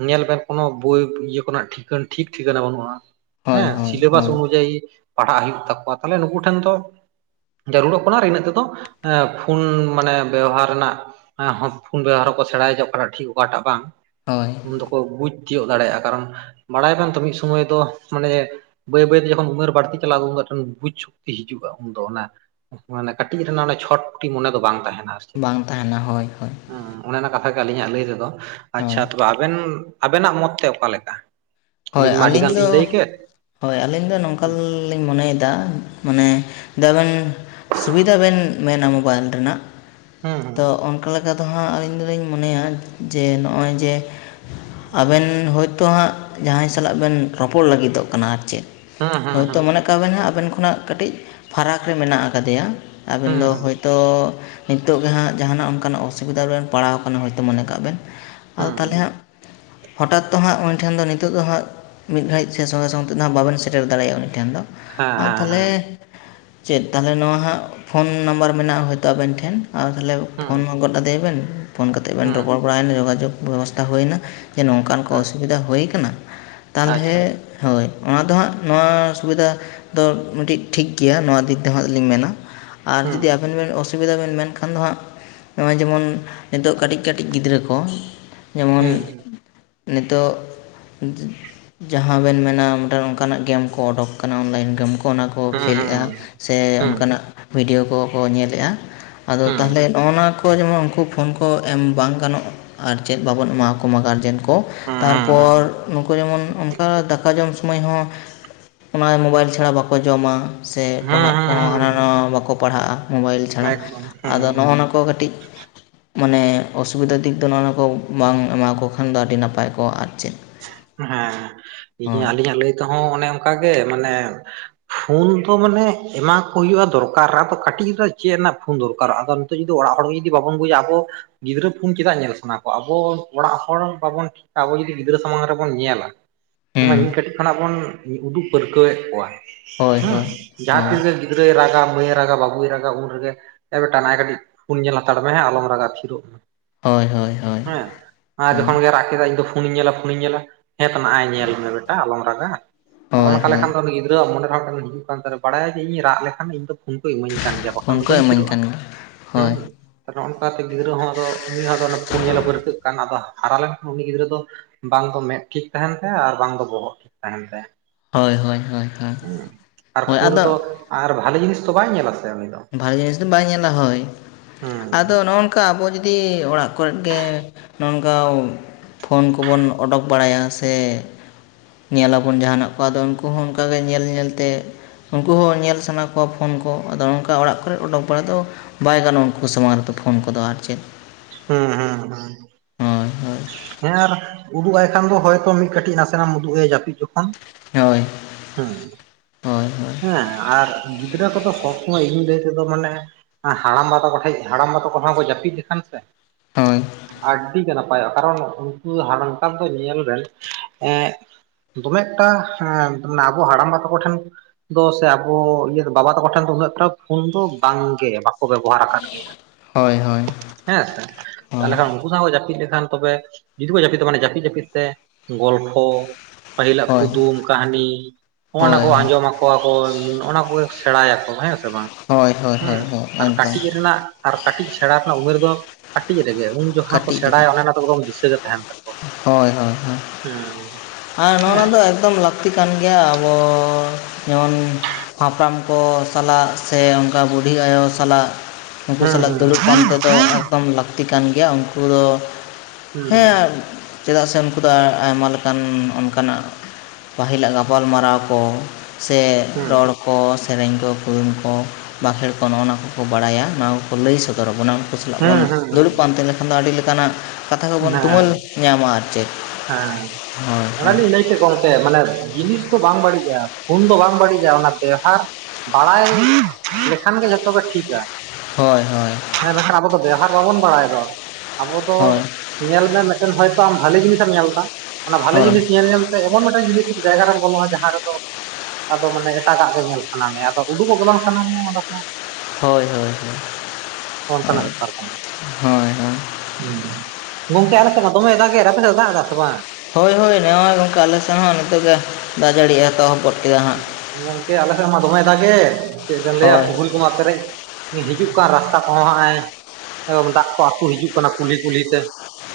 ᱧᱮᱞ ᱵᱮᱱ ᱠᱳᱱᱳ ᱵᱳᱭ ᱤᱭᱟᱹ ᱠᱚᱨᱮᱱᱟᱜ ᱴᱷᱤᱠ ᱴᱷᱤᱠ ᱴᱷᱤᱠᱟᱹᱱᱟ ᱵᱟᱹᱱᱩᱜ-ᱟ᱾ ᱦᱳᱭ ᱦᱮᱸ ᱦᱳᱭ ᱥᱤᱞᱮᱵᱟᱥ ᱦᱳᱭ ᱚᱱᱩᱡᱟᱭᱤ ᱯᱟᱲᱦᱟᱜ ᱦᱩᱭᱩᱜ ᱛᱟᱠᱚᱣᱟ᱾ ᱛᱟᱦᱞᱮ ᱱᱩᱠᱩ ᱴᱷᱮᱱ ᱫᱚ ᱡᱟᱹᱨᱩᱲᱚᱜ ᱠᱟᱱᱟ ᱟᱨ ᱤᱱᱟᱹᱜ ᱛᱮᱫᱚ ᱯᱷᱩᱱ ᱢᱟᱱᱮ ᱵᱮᱣᱦᱟᱨ ᱨᱮᱱᱟᱜ ᱦᱮᱸ ᱯᱷᱳᱱ ᱵᱮᱵᱚᱦᱟᱨ ᱦᱚᱸ ᱠᱚ ᱥᱮᱬᱟᱭ ᱦᱚᱪᱚᱜ ᱚᱠᱟᱴᱟᱜ ᱴᱷᱤᱠ ᱚᱠᱟᱴᱟᱜ ᱵᱟᱝ᱾ ᱦᱳᱭ᱾ ᱩᱱ ᱫᱚᱠᱚ ᱵᱩᱡᱽ ᱛᱤᱭᱳᱜ ᱫᱟᱲᱮᱭᱟᱜ-ᱟ᱾ ᱠᱟᱨᱚᱱ ᱵᱟᱲᱟᱭ ᱟᱵᱮᱱ ᱛᱚ ᱢᱤᱫ ᱥᱩᱢᱟᱹᱭ ᱫᱚ ᱢᱟᱱᱮ ᱵᱟᱹᱭ ᱵᱟᱹᱭᱛᱮ ᱡᱚᱠᱷᱚᱱ ᱩᱢᱟᱹᱨ ᱵᱟᱹᱲᱛᱤ ᱪᱟᱞᱟᱣ ᱩᱱ ᱫᱚ ᱢᱤᱫᱴᱟᱝ ᱵᱩᱡᱽ ᱥᱚᱠᱛᱤ ᱦᱤᱡᱩᱜ-ᱟ᱾ ᱩᱱᱫᱚ ᱚᱱᱟ ᱢᱟᱱᱮ ᱠᱟᱹᱴᱤᱡ ᱨᱮᱱᱟᱜ ᱚᱱᱟ ᱪᱷᱚᱴ ᱠᱩᱴᱤ ᱢᱚᱱᱮ ᱫᱚ ᱵᱟᱝ ᱛᱟᱦᱮᱱᱟ᱾ ᱪᱮᱫ ᱵᱟᱝ ᱛᱟᱦᱮᱱᱟ ᱦᱳᱭ ᱦᱳᱭ᱾ ᱦᱮᱸ ᱚᱱᱮ ᱚᱱᱟ ᱠᱟᱛᱷᱟ ᱜᱮ ᱟᱹᱞᱤᱧᱟᱜ ᱞᱟᱹᱭ ᱛᱮᱫᱚ ᱦᱳᱭ ᱟᱪᱪᱷᱟ ᱛᱚᱵᱮ ᱟᱵᱮᱱ ᱟᱵᱮᱱᱟᱜ ᱢᱚᱛ ᱛᱮ ᱚᱠᱟ ᱞᱮᱠᱟ? ᱦᱳᱭ ᱟᱹᱞᱤᱧ ᱢᱟ ᱟᱹᱰᱤ ᱜᱟᱱ ᱞᱤᱧ ᱫᱚ ᱞᱟᱹᱭ ᱠᱮᱫ᱾ ᱦᱳᱭ ᱟᱹᱞᱤᱧ ᱫᱚ ᱱᱚᱝᱠᱟᱞᱤᱧ ᱢᱚᱱᱮᱭᱮᱫᱟ ᱢᱟᱱᱮ ᱫᱟᱵᱮᱱ ᱥᱩᱵᱤᱫᱟ ᱵᱮᱱ ᱢᱮᱱᱟ ᱢᱳᱵᱟᱭᱤᱞ ᱨᱮᱱᱟᱜ ᱦᱩᱸ ᱛᱚ ᱚᱱᱠᱟ ᱞᱮᱠᱟ ᱫᱚ ᱦᱟᱸᱜ ᱟᱹᱞᱤᱧ ᱫᱚᱞᱤᱧ ᱢᱚᱱᱮᱭᱟ ᱡᱮ ᱱᱚᱜ-ᱚᱭ ᱡᱮ ᱟᱵᱮᱱ ᱦᱳᱭᱛᱳ ᱦᱟᱸᱜ ᱡᱟᱦᱟᱸᱭ ᱥᱟᱞᱟᱜ ᱵᱮᱱ ᱨᱚᱯᱚᱲ ᱞᱟᱹᱜᱤᱫᱚᱜ ᱠᱟᱱᱟ ᱟᱨ ᱪᱮᱫ ᱦᱩᱸ ᱦᱩᱸ ᱦᱳᱭᱛᱚ ᱦᱩᱸ ᱢᱟᱱᱮ ᱠᱟᱵᱮᱱ ᱦᱟᱜ ᱟᱵᱮᱱ ᱠᱷᱚᱱᱟᱜ ᱠᱟᱹᱴᱤᱡ ᱯᱷᱟᱨᱟᱠ ᱨᱮ ᱢᱮᱱᱟᱜ ᱟᱠᱟᱫᱮᱭᱟ ᱦᱩᱸ ᱟᱵᱮᱱ ᱫᱚ ᱦᱩᱸ ᱦᱩᱸ ᱦᱳᱭ ᱛᱚ ᱱᱤᱛᱚᱜ ᱜᱮ ᱦᱟᱸᱜ ᱡᱟᱦᱟᱱᱟᱜ ᱚᱱᱠᱟᱱᱟᱜ ᱚᱥᱩᱵᱤᱫᱷᱟ ᱨᱮ ᱵᱮᱱ ᱯᱟᱲᱟᱣ ᱠᱟᱱᱟ ᱦᱚᱭᱛᱳ ᱢᱚᱱᱮ ᱠᱟᱜ ᱵᱮᱱ᱾ ᱟᱫᱚ ᱦᱩᱸ ᱛᱟᱦᱚᱞᱮ ᱦᱩᱸ ᱦᱟᱸᱜ ᱦᱚᱴᱟᱛ ᱛᱚ ᱦᱟᱸᱜ ᱩᱱᱤ ᱴᱷᱮᱱ ᱫᱚ ᱱᱤᱛᱚᱜ ᱫᱚ ᱦᱟᱸᱜ ᱢᱤᱫ ᱜᱷᱟᱹᱲᱤᱡ ᱥᱮ ᱥᱚᱸᱜᱮ ᱥᱚᱝᱛᱮ ᱫᱚ ᱵᱟᱵᱮᱱ ᱥᱮᱴᱮᱨ ᱫᱟᱲᱮᱭᱟᱜᱼᱟ ᱩᱱᱤᱴᱷᱮᱱ ᱫᱚ᱾ ᱦᱮᱸ ᱟᱨ ᱦᱮᱸ ᱦᱮᱸ ᱛᱟᱦᱚᱞᱮ ᱪᱮᱫ ᱛᱟᱦᱚᱞᱮ ᱱᱚᱣᱟ ᱦᱟᱸᱜ ᱯᱷᱳᱱ ᱱᱟᱢᱵᱟᱨ ᱢᱮᱱᱟᱜᱼᱟ ᱦᱳᱭᱛᱳ ᱟᱵᱮᱱ ᱴᱷᱮᱱ ᱟᱨ ᱛᱟᱦᱚᱞᱮ ᱦᱩᱸ ᱯᱷᱳᱱ ᱜᱚᱫᱽ ᱟᱫᱮᱭᱟ ᱵᱮᱱ ᱯᱷᱳᱱ ᱠᱟᱛᱮᱫ ᱵᱮᱱ ᱦᱩᱸ ᱨᱚᱯᱚᱲ ᱵᱟᱲᱟᱭᱱᱟ ᱡᱳᱜᱟᱡᱳᱜᱽ ᱵᱮᱵᱚᱥᱛᱟ ᱦᱩᱭᱱᱟ᱾ ᱡᱮ ᱱᱚᱝᱠᱟ ᱚᱱᱠᱟ ᱦᱩᱸ ᱚᱥᱩᱵᱤᱫᱷᱟ ᱦᱳᱭ ᱟᱠᱟᱱᱟ ᱟᱪᱪᱷᱟ ᱛᱟᱞᱦᱮ ᱦᱳᱭ ᱚᱱᱟ ᱫᱚ ᱦᱟᱸᱜ ᱱᱚᱣᱟ ᱥᱩᱵᱤᱫᱟ ᱫᱚ ᱢᱤᱫᱴᱤᱡ ᱴᱷᱤᱠ ᱜᱮᱭᱟ ᱱᱚᱣᱟ ᱫᱤᱠ ᱫᱤᱭᱮ ᱦᱟᱸᱜ ᱫᱚᱞᱤᱧ ᱢᱮᱱᱟ᱾ ᱟᱨ ᱡᱩᱫᱤ ᱟᱵᱮᱱ ᱵᱮᱱ ᱚᱥᱩᱵ ᱥᱩᱵᱤᱫᱷᱟ ᱵᱮᱱ ᱢᱮᱱᱠᱷᱟᱱ ᱫᱚ ᱦᱟᱸᱜ ᱱᱚᱜᱼᱚᱭ ᱡᱮᱢᱚᱱ ᱱᱤᱛᱳᱜ ᱠᱟᱹᱴᱤᱡ ᱠᱟᱹᱴᱤᱡ ᱜᱤᱫᱽᱨᱟᱹ ᱠᱚ ᱡᱮᱢᱚᱱ ᱱᱤᱛᱚᱜ ᱡᱟᱦᱟᱸ ᱵᱮᱱ ᱢᱮᱱᱟ ᱚᱰᱮᱱ ᱚᱱᱠᱟᱱᱟᱜ ᱜᱮᱢ ᱠᱚ ᱚᱰᱳᱠ ᱟᱠᱟᱱᱟ ᱚᱱᱞᱟᱭᱤᱱ ᱜᱮᱢ ᱠᱚ᱾ ᱚᱱᱟ ᱠᱚ ᱠᱷᱮᱞᱮᱜᱼᱟ ᱥᱮ ᱚᱱᱠᱟᱱᱟᱜ ᱵᱷᱤᱰᱤᱭᱳ ᱠᱚᱠᱚ ᱧᱮᱞᱮᱜᱼᱟ᱾ ᱟᱫᱚ ᱛᱟᱦᱚᱞᱮ ᱱᱚᱜᱼᱱᱟ ᱠᱚ ᱠᱚ ᱡᱮᱢᱚᱱ ᱩᱱᱠᱩ ᱯᱷᱳᱱ ᱠᱚ ᱮᱢ ᱵᱟᱝ ᱜᱟᱱᱚᱜ ᱟᱨ ᱪᱮᱫ ᱵᱟᱵᱚᱱ ᱮᱢᱟᱠᱚ ᱢᱟ ᱜᱟᱨᱡᱮᱱ ᱠᱚ᱾ ᱛᱟᱨᱯᱚᱨ ᱱᱩᱠᱩ ᱡᱮᱢᱚᱱ ᱚᱱᱠᱟ ᱫᱟᱠᱟ ᱡᱚᱢ ᱥᱩᱢᱟᱹᱭ ᱦᱚᱸ ᱚᱱᱟ ᱢᱳᱵᱟᱭᱤᱞ ᱪᱷᱟᱲᱟ ᱵᱟᱠᱚ ᱡᱚᱢᱟ᱾ ᱥᱮ ᱯᱟᱲᱦᱟᱜ ᱠᱚᱦᱚᱸ ᱦᱟᱱᱟ ᱱᱟᱣᱟ ᱵᱟᱠᱚ ᱯᱟᱲᱦᱟᱜᱼᱟ᱾ ᱢᱳᱵᱟᱭᱤᱞ ᱪᱷᱟᱲᱟ ᱮᱠᱫᱚᱢ ᱦᱩᱸ ᱟᱫᱚ ᱱᱚᱜᱼᱚ ᱱᱟ ᱠᱚ ᱠᱚ ᱠᱟᱹᱴᱤᱡ ᱢᱟᱱᱮ ᱚᱥᱩᱵᱤᱫᱟ ᱫᱤᱠ ᱫᱚ ᱱᱚᱜᱼᱚ ᱱᱟ ᱠᱚ ᱵᱟᱝ ᱮᱢᱟᱠᱚ ᱠᱷᱟᱱ ᱫᱚ ᱟᱹᱰᱤ ᱱᱟᱯᱟᱭ ᱠᱚᱼᱟ ᱟᱨ ᱪᱮᱫ᱾ ᱦᱮᱸ ᱦᱳᱭ ᱤᱧᱟ ᱟᱹᱞᱤᱧᱟᱜ ᱞᱟᱹᱭ ᱛᱮᱦᱚᱸ ᱚᱱᱮ ᱚᱱᱠᱟᱜᱮ ᱢᱟᱱᱮ᱾ ᱯᱷᱳᱱ ᱫᱚ ᱢᱟᱱᱮ ᱮᱢᱟ ᱠᱚ ᱦᱩᱭᱩᱜᱼᱟ ᱫᱚᱨᱠᱟᱨ ᱨᱮ᱾ ᱟᱫᱚ ᱠᱟᱹᱴᱤᱡ ᱨᱮ ᱪᱮᱫ ᱨᱮᱱᱟᱜ ᱯᱷᱳᱱ ᱫᱚᱨᱠᱟᱨᱚᱜᱼᱟ ᱟᱫᱚ ᱦᱤᱛᱚᱜ ᱡᱩᱫᱤ ᱚᱲᱟᱜ ᱦᱚᱲ ᱜᱮ ᱡᱩᱫᱤ ᱵᱟᱵᱚᱱ ᱵᱩᱡᱟ ᱟᱵᱚ ᱜᱤᱫᱽᱨᱟᱹ ᱯᱷᱳᱱ ᱪᱮᱫᱟᱜ ᱧᱮᱞ ᱥᱟᱱᱟ ᱠᱚᱣᱟ? ᱟᱵᱚ ᱚᱲᱟᱜ ᱦᱚᱲ ᱵᱟᱵᱚᱱ ᱴᱷᱤᱠ ᱟᱵᱚ ᱡᱩᱫᱤ ᱜᱤᱫᱽᱨᱟᱹ ᱥᱟᱢᱟᱝ ᱨᱮ ᱵᱚᱱ ᱧᱮᱞᱟ ᱢᱤᱫ ᱦᱮᱸ ᱠᱟᱹᱴᱤᱡ ᱠᱷᱚᱱᱟᱜ ᱵᱚᱱ ᱩᱫᱩᱜ ᱯᱟᱹᱨᱠᱟᱹᱣᱮᱫ ᱠᱚᱣᱟ᱾ ᱦᱳᱭ ᱦᱮᱸ ᱦᱳᱭ ᱡᱟᱦᱟᱸ ᱦᱳᱭ ᱛᱤᱨᱮᱜᱮ ᱜᱤᱫᱽᱨᱟᱹᱭ ᱨᱟᱜᱟ ᱢᱟᱹᱭᱮ ᱨᱟᱜᱟ ᱵᱟᱹᱵᱩᱭ ᱨᱟᱜᱟ ᱩᱱ ᱨᱮᱜᱮ ᱮ ᱵᱟᱴᱟ ᱱᱟᱭ ᱠᱟᱹᱴᱤᱡ ᱯᱷᱩᱱ ᱧᱮᱞ ᱦᱟᱛᱟᱲ ᱢᱮ ᱦᱮᱸ ᱟᱞᱚᱢ ᱨᱟᱜ ᱛᱷᱤᱨᱚᱜ ᱢᱮ ᱦᱳᱭ ᱦᱳᱭ ᱦᱳᱭ ᱾ ᱦᱮᱸ ᱟᱨ ᱡᱚᱠᱷᱚᱱ ᱦᱳᱭ ᱜᱮ ᱨᱟᱜ ᱠᱮᱫᱟ ᱤᱧ ᱫᱚ ᱯᱷᱩᱱᱤᱧ ᱧᱮᱞᱟ ᱯᱷᱩᱱᱤᱧ ᱧᱮᱞᱟᱼᱼ ᱦᱮᱸ ᱛᱚ ᱱᱟᱜᱟᱭ ᱧᱮᱞ ᱢᱮ ᱵᱮᱴᱟ ᱟᱞᱚᱢ ᱨᱟᱜᱟ ᱱᱚᱜᱼᱚ ᱦᱳᱭ ᱱᱚᱝᱠᱟ ᱦᱳᱭ ᱞᱮᱠᱷᱟᱱ ᱫᱚ ᱱᱩᱭ ᱜᱤᱫᱽᱨᱟᱹᱣᱟᱜ ᱢᱚᱱᱮ [inaudible] ᱵᱟᱲᱟᱭᱟ ᱡᱮ ᱤᱧ ᱨᱟᱜ ᱞᱮᱠᱷᱟᱱ ᱤᱧ ᱫᱚ ᱯᱷᱩᱱ ᱠᱩ ᱤᱢᱟᱹᱧ ᱠᱟᱱ ᱜᱮᱭᱟ ᱵᱟᱠᱷᱟᱱ ᱯᱷᱳᱱ ᱫᱚ ᱠᱚ ᱵᱟᱹᱧ ᱤᱢᱟᱹᱧ ᱛᱷᱤᱨᱚᱜ-ᱟ ᱠᱟᱱ ᱜᱮᱭᱟ ᱦᱳᱭ ᱦᱮᱸ ᱾ ᱱᱚᱜ ᱚᱱᱠᱟᱛᱮ ᱜᱤᱫᱽᱨᱟᱹ ᱦᱚᱸ ᱟᱫᱚ ᱩᱱᱤ ᱦᱚᱲ ᱫᱚ ᱯᱷᱳᱱ ᱧᱮᱞᱮ ᱯᱟᱹᱨᱠᱟᱹᱜ ᱠᱟᱱ ᱟᱫᱚ ᱦᱟᱨᱟ ᱞᱮᱱᱠᱷᱟᱱ ᱩᱱᱤ ᱜᱤᱫᱽᱨᱟᱹ ᱫᱚ ᱵᱟᱝ ᱫᱚ ᱢᱮᱫ ᱴᱷᱤᱠ ᱛᱟᱦᱮᱱ ᱛᱟᱭᱟ ᱟᱨ ᱵᱟᱝ ᱫᱚ ᱵᱚᱦᱚᱜ ᱴᱷᱤᱠ ᱛᱟᱦᱮᱱ ᱛᱟᱭᱟ ᱦᱳᱭ ᱦᱳᱭ ᱦᱳᱭ ᱦᱳᱭ ᱾ ᱦᱩᱸ ᱟᱨ ᱦᱳᱭ ᱯᱷᱩᱱ ᱟᱫᱚ ᱨᱮᱫᱚ ᱟᱨ ᱵᱷᱟᱞᱮ ᱡᱤᱱᱤᱥ ᱫᱚ ᱵᱟᱭ ᱧᱮᱞᱟ ᱥᱮ ᱩᱱᱤ ᱫᱚ ᱵᱷᱟᱞᱮ ᱡᱤᱱᱤᱥ ᱫᱚ ᱵᱟᱭ ᱧᱮᱞᱟ ᱦᱳᱭ ᱦᱩᱸ ᱟᱫᱚ ᱱᱚᱜᱼᱚᱱ ᱚᱱᱠᱟ ᱟᱵᱚ ᱡᱩᱫᱤ ᱚᱲᱟᱜ ᱠᱚᱨᱮ ᱜᱮ ᱱᱚᱜ ᱱᱚᱝᱠᱟ ᱯᱷᱳᱱ ᱠᱚᱵᱚᱱ ᱚᱰᱳᱠ ᱵᱟᱲᱟᱭᱟ ᱥᱮ ᱧᱮᱞᱟᱵᱚᱱ ᱡᱟᱦᱟᱱᱟᱜ ᱠᱚ ᱟᱫᱚ ᱩᱱᱠᱩ ᱦᱚᱸ ᱚᱱᱠᱟ ᱜᱮ ᱧᱮᱞ ᱧᱮᱞ ᱛᱮ ᱩᱱᱠᱩ ᱦᱚᱸ ᱧᱮᱞ ᱥᱟᱱᱟ ᱠᱚᱣᱟ ᱯᱷᱳᱱ ᱠᱚ ᱟᱫᱚ ᱱᱚᱱᱠᱟ ᱚᱱᱠᱟ ᱚᱲᱟᱜ ᱠᱚᱨᱮ ᱚᱰᱚᱠ ᱵᱟᱲᱟ ᱫᱚ ᱵᱟᱭ ᱜᱟᱱᱚᱜ ᱩᱱᱠᱩ ᱥᱟᱢᱟᱝ ᱨᱮᱫᱚ ᱯᱷᱳᱱ ᱠᱚᱫᱚ ᱟᱨ ᱪᱮᱫ ᱦᱩᱸ ᱦᱩᱸ ᱦᱩᱸ ᱦᱳᱭ ᱦᱳᱭ, ᱦᱮᱸ ᱟᱨ ᱩᱫᱩᱜ ᱟᱭ ᱠᱷᱟᱱ ᱫᱚ ᱦᱚᱭᱛᱳ ᱢᱤᱫ ᱠᱟᱹᱴᱤᱡ ᱱᱟᱥᱮᱱᱟᱜ ᱟᱢ ᱩᱫᱩᱜ ᱟᱭᱟ ᱡᱟᱹᱯᱤᱫ ᱡᱚᱠᱷᱚᱱ ᱦᱳᱭ ᱦᱩᱸ ᱦᱳᱭ ᱦᱳᱭ ᱦᱮᱸ ᱟᱨ ᱜᱤᱫᱽᱨᱟᱹ ᱠᱚᱫᱚ ᱥᱚᱵ ᱥᱚᱢᱚᱭ ᱤᱧ ᱞᱟᱹᱭ ᱛᱮᱫᱚ ᱢᱟᱱᱮ ᱦᱟᱲᱟᱢ ᱵᱟ ᱛᱟᱠᱚ ᱴᱷᱮᱡ ᱦᱟᱲᱟᱢ ᱵᱟ ᱛᱟᱠᱚ ᱥᱟᱶ ᱠᱚ ᱡᱟᱯᱤᱫ ᱞᱮᱠᱷᱟᱱ ᱥᱮ ᱦᱳᱭ, ᱟᱹᱰᱤ ᱜᱮ ᱱᱟᱯᱟᱭᱚᱜ ᱠᱟᱨᱚᱱ ᱩᱱᱠᱩ ᱦᱟᱲᱟᱱ ᱛᱟᱨ ᱫᱚ ᱧᱮᱞ ᱨᱮᱱ ᱮᱸ ᱫᱚᱢᱮ ᱮᱠᱴᱟ ᱮᱸ ᱟᱵᱚ ᱦᱟᱲᱟᱢ ᱵᱟ ᱛᱟᱠᱚ ᱴᱷᱮᱱ ᱫᱚ ᱥᱮ ᱟᱵᱚ ᱤᱭᱟᱹ ᱵᱟᱵᱟ ᱛᱟᱠᱚ ᱴᱷᱮᱱ ᱫᱚ ᱩᱱᱟᱹᱜ ᱴᱟᱣ ᱯᱷᱳᱱ ᱫᱚ ᱵᱟᱝᱜᱮ ᱵᱟᱠᱚ ᱵᱮᱵᱚᱦᱟᱨ ᱟᱠᱟᱫ᱾ ᱜᱮᱭᱟ᱾ ᱦᱳᱭ ᱦᱳᱭ᱾ ᱦᱮᱸ ᱥᱮ᱾ ᱦᱳᱭ ᱛᱟᱦᱚᱞᱮ ᱠᱷᱟᱱ ᱩᱱᱠᱩ ᱥᱟᱶ ᱡᱟᱹᱯᱤᱫ ᱞᱮᱠᱷᱟᱱ ᱛᱚᱵᱮ ᱡᱩᱫᱤ ᱠᱚ ᱡᱟᱹᱯᱤᱫᱟ ᱢᱟᱱᱮ ᱡᱟᱹᱯᱤᱫ ᱡᱟᱹᱯᱤᱫ ᱛᱮ ᱜᱚᱞᱯᱷᱚ ᱯᱟᱹᱦᱤᱞᱟᱜ ᱦᱳᱭ ᱠᱩᱫᱩᱢ ᱠᱟᱹᱦᱱᱤ᱾ ᱱᱚᱜ ᱱᱟ ᱦᱳᱭ ᱠᱚ ᱦᱳᱭ ᱟᱸᱡᱚᱢ ᱟᱠᱚᱣᱟ ᱠᱚ ᱱᱚᱜ ᱱᱚᱣᱟ ᱠᱚ ᱜᱮ ᱥᱮᱬᱟᱭᱟ ᱠᱚ ᱦᱮᱸ ᱥᱮ ᱵᱟᱝ ᱦᱳᱭ ᱦᱳᱭ ᱦᱩᱸ ᱦᱳᱭ ᱟᱨ ᱮᱠᱫᱚᱢ ᱠᱟᱹᱴᱤᱡ ᱨᱮᱱᱟᱜ ᱟᱨ ᱠᱟᱹᱴᱤᱡ ᱥᱮᱬᱟ ᱨᱮᱱᱟᱜ ᱩᱢᱮᱨ ᱫᱚ ᱠᱟᱹᱴᱤᱡ ᱨᱮᱜᱮ ᱩᱱ ᱡᱚᱠᱷᱟ ᱠᱚ ᱠᱟᱹᱴᱤᱡ ᱨᱮᱜᱮ ᱥᱮᱬᱟᱭᱟ ᱚᱱᱮ ᱚᱱᱟ ᱫᱚ ᱵᱚ ᱨᱟᱱ ᱫᱤᱥᱟᱹ ᱜᱮ ᱛᱟᱦᱮᱱ ᱛᱟᱠᱚᱣᱟ ᱦᱳᱭ ᱦᱳᱭ ᱦᱳᱭ ᱦᱮᱸ ᱟᱨ ᱱᱚᱜ ᱦᱮᱸ ᱱᱚᱣᱟ ᱫᱚ ᱮᱠᱫᱚᱢ ᱞᱟᱛ ᱞᱟᱹᱠᱛᱤ ᱠᱟᱱ ᱜᱮᱭᱟ ᱟᱵᱚ ᱡᱮᱢᱚᱱ ᱦᱟᱯᱲᱟᱢ ᱠᱚ ᱥᱟᱞᱟᱜ ᱥᱮ ᱚᱱᱠᱟ ᱵᱩᱰᱦᱤ ᱟᱭᱳ ᱥᱟᱞᱟᱜ ᱩᱱᱩᱠᱩ ᱦᱮᱸ ᱥᱟᱞᱟᱜ ᱦᱮᱸ ᱦᱮᱸ ᱫᱩᱲᱩᱵ ᱯᱟᱱᱛᱮ ᱫᱚ ᱮᱠᱫᱚᱢ ᱞᱟᱹᱠᱛᱤ ᱞᱟᱹᱠᱛᱤ ᱠᱟᱱ ᱜᱮᱭᱟ ᱩᱱᱠᱩ ᱫᱚ ᱦᱮᱸ ᱪᱮᱫᱟᱜ ᱥᱮ ᱩᱱᱠᱩ ᱫᱚ ᱟᱼᱟᱭᱢᱟ ᱞᱮᱠᱟᱱ ᱚᱱᱠᱟᱱᱟᱜ ᱯᱟᱹᱦᱤᱞᱟᱜ ᱜᱟᱯᱟᱞᱼᱢᱟᱨᱟᱣ ᱠᱚ ᱥᱮ ᱦᱮᱸ ᱨᱚᱲ ᱠᱚ ᱥᱮᱨᱮᱧ ᱠᱚ ᱠᱩᱫᱩᱢ ᱠᱚ ᱵᱟᱸᱠᱷᱮᱲ ᱠᱚ ᱱᱚᱜᱼᱟ ᱠᱚᱠᱚ ᱵᱟᱲᱟᱭᱟ ᱱᱚᱣᱟ ᱠᱚᱠᱚ ᱞᱟᱹᱭ ᱥᱚᱫᱚᱨ ᱟᱵᱚᱱᱟ ᱩᱱᱠᱩ ᱥᱟᱞᱟᱜ ᱵᱚᱱ ᱦᱮᱸ ᱦᱮᱸ ᱦᱮᱸ ᱫᱩᱲᱩᱵ ᱯᱟᱱᱛᱮ ᱞᱮᱠᱷᱟᱱ ᱫᱚ ᱟᱹᱰᱤ ᱞᱮᱠᱟᱱᱟᱜ ᱠᱟᱛᱷᱟ ᱠᱚᱵᱚᱱ ᱦᱮᱸ ᱛᱩᱢᱟᱹᱞ ᱧᱟᱢᱚᱜ ᱟᱨ ᱪᱮᱫ ᱦᱳᱭ ᱦᱳᱭ ᱮ ᱜᱚᱝᱠᱮ ᱢᱟᱱᱮ ᱡᱤᱱᱤᱥ ᱫᱚ ᱵᱟᱝ ᱵᱟᱹᱲᱤᱡᱼᱟ ᱯᱷᱩᱱ ᱫᱚ ᱵᱟᱝ ᱵᱟᱹᱲᱤᱡᱼᱟ ᱚᱱᱟᱛᱮ ᱵᱟᱲᱟᱭ ᱞᱮᱠᱷᱟᱱ ᱜᱮ ᱡᱷᱚᱛᱚ ᱜᱮ ᱴᱷᱤᱠᱟ ᱾ ᱦᱳᱭ ᱦᱳᱭ ᱦᱮᱸ [unintelligible] ᱠᱷᱟᱱ ᱟᱵᱚ ᱫᱚ ᱵᱮᱵᱷᱟᱨ ᱵᱟᱵᱚᱱ ᱵᱟᱲᱟᱭ ᱫᱚ ᱟᱵᱚ ᱫᱚ ᱦᱳᱭ ᱧᱮᱞ ᱢᱮ ᱢᱤᱫᱴᱮᱱ ᱦᱚᱭᱛᱚ ᱟᱢ ᱵᱷᱟᱞᱤ ᱡᱤᱱᱤᱥᱮᱢ ᱧᱮᱞ ᱫᱟ ᱾ ᱚᱱᱟ ᱵᱷᱟᱞᱤ ᱦᱳᱭ ᱡᱤᱱᱤᱥ ᱧᱮᱞ ᱧᱮᱞᱛᱮ ᱮᱢᱚᱱ ᱢᱤᱫᱴᱟᱝ ᱡᱤᱱᱤᱥ ᱡᱟᱭᱜᱟ ᱨᱮᱢ ᱵᱚᱞᱚᱜᱼᱟ ᱡᱟᱦᱟᱸ ᱨᱮᱫᱚ, ᱟᱫᱚ ᱢᱟᱱᱮ ᱮᱴᱟᱜᱟᱜ ᱜᱮ ᱧᱮᱞ ᱥᱟᱱᱟ ᱢᱮᱭᱟ ᱟᱫᱚ ᱩᱰᱩᱠᱚᱜ ᱜᱮ ᱵᱟᱝ ᱥᱟᱱᱟ ᱢᱮᱭᱟ ᱚᱸᱰᱮ ᱠᱷᱚᱱ। ᱦᱳᱭ ᱦᱳᱭ। [inaudible] ᱚᱱᱠᱟᱱᱟᱜ ᱵᱮᱯᱟᱨ ᱠᱟᱱᱟ। ᱦᱳᱭ ᱦᱳᱭ ᱜᱚᱢᱠᱮ ᱟᱞᱮ ᱥᱮᱫ ᱢᱟ ᱫᱚᱢᱮ ᱫᱟᱜ ᱮᱫ ᱟᱯᱮᱥᱮᱫ ᱫᱟᱜ ᱫᱟ ᱥᱮ ᱵᱟᱝ ᱦᱳᱭ ᱦᱳᱭ ᱱᱚᱜᱼᱚᱭ ᱜᱚᱢᱠᱮ ᱟᱞᱮᱥᱮᱫ ᱦᱚᱸ ᱱᱤᱛᱚᱜ ᱜᱮ ᱫᱟᱜ ᱡᱟᱹᱲᱤ ᱮ ᱮᱛᱚᱦᱚᱵ ᱜᱚᱫ ᱠᱮᱫᱟ ᱦᱟᱸᱜ ᱜᱚᱢᱠᱮ ᱟᱞᱮ ᱥᱮᱫ ᱢᱟ ᱫᱚᱢᱮᱭ ᱫᱟᱜᱼᱮᱜ ᱪᱮᱫ ᱵᱮᱱ ᱞᱟᱹᱭᱟ ᱦᱳᱭ ᱯᱩᱞ [unintelligible] [unintelligible] ᱯᱮᱨᱮᱡ ᱦᱤᱡᱩᱜ ᱠᱟᱱ ᱨᱟᱥᱛᱟ ᱠᱚᱦᱚᱸ ᱦᱟᱸᱜᱼᱮᱭ [unintelligible] ᱫᱟᱜ ᱠᱚ ᱟᱹᱛᱩ ᱦᱤᱡᱩᱜ ᱠᱟᱱᱟ ᱠᱩᱞᱦᱤ ᱠᱩᱞᱦᱤ ᱛᱮ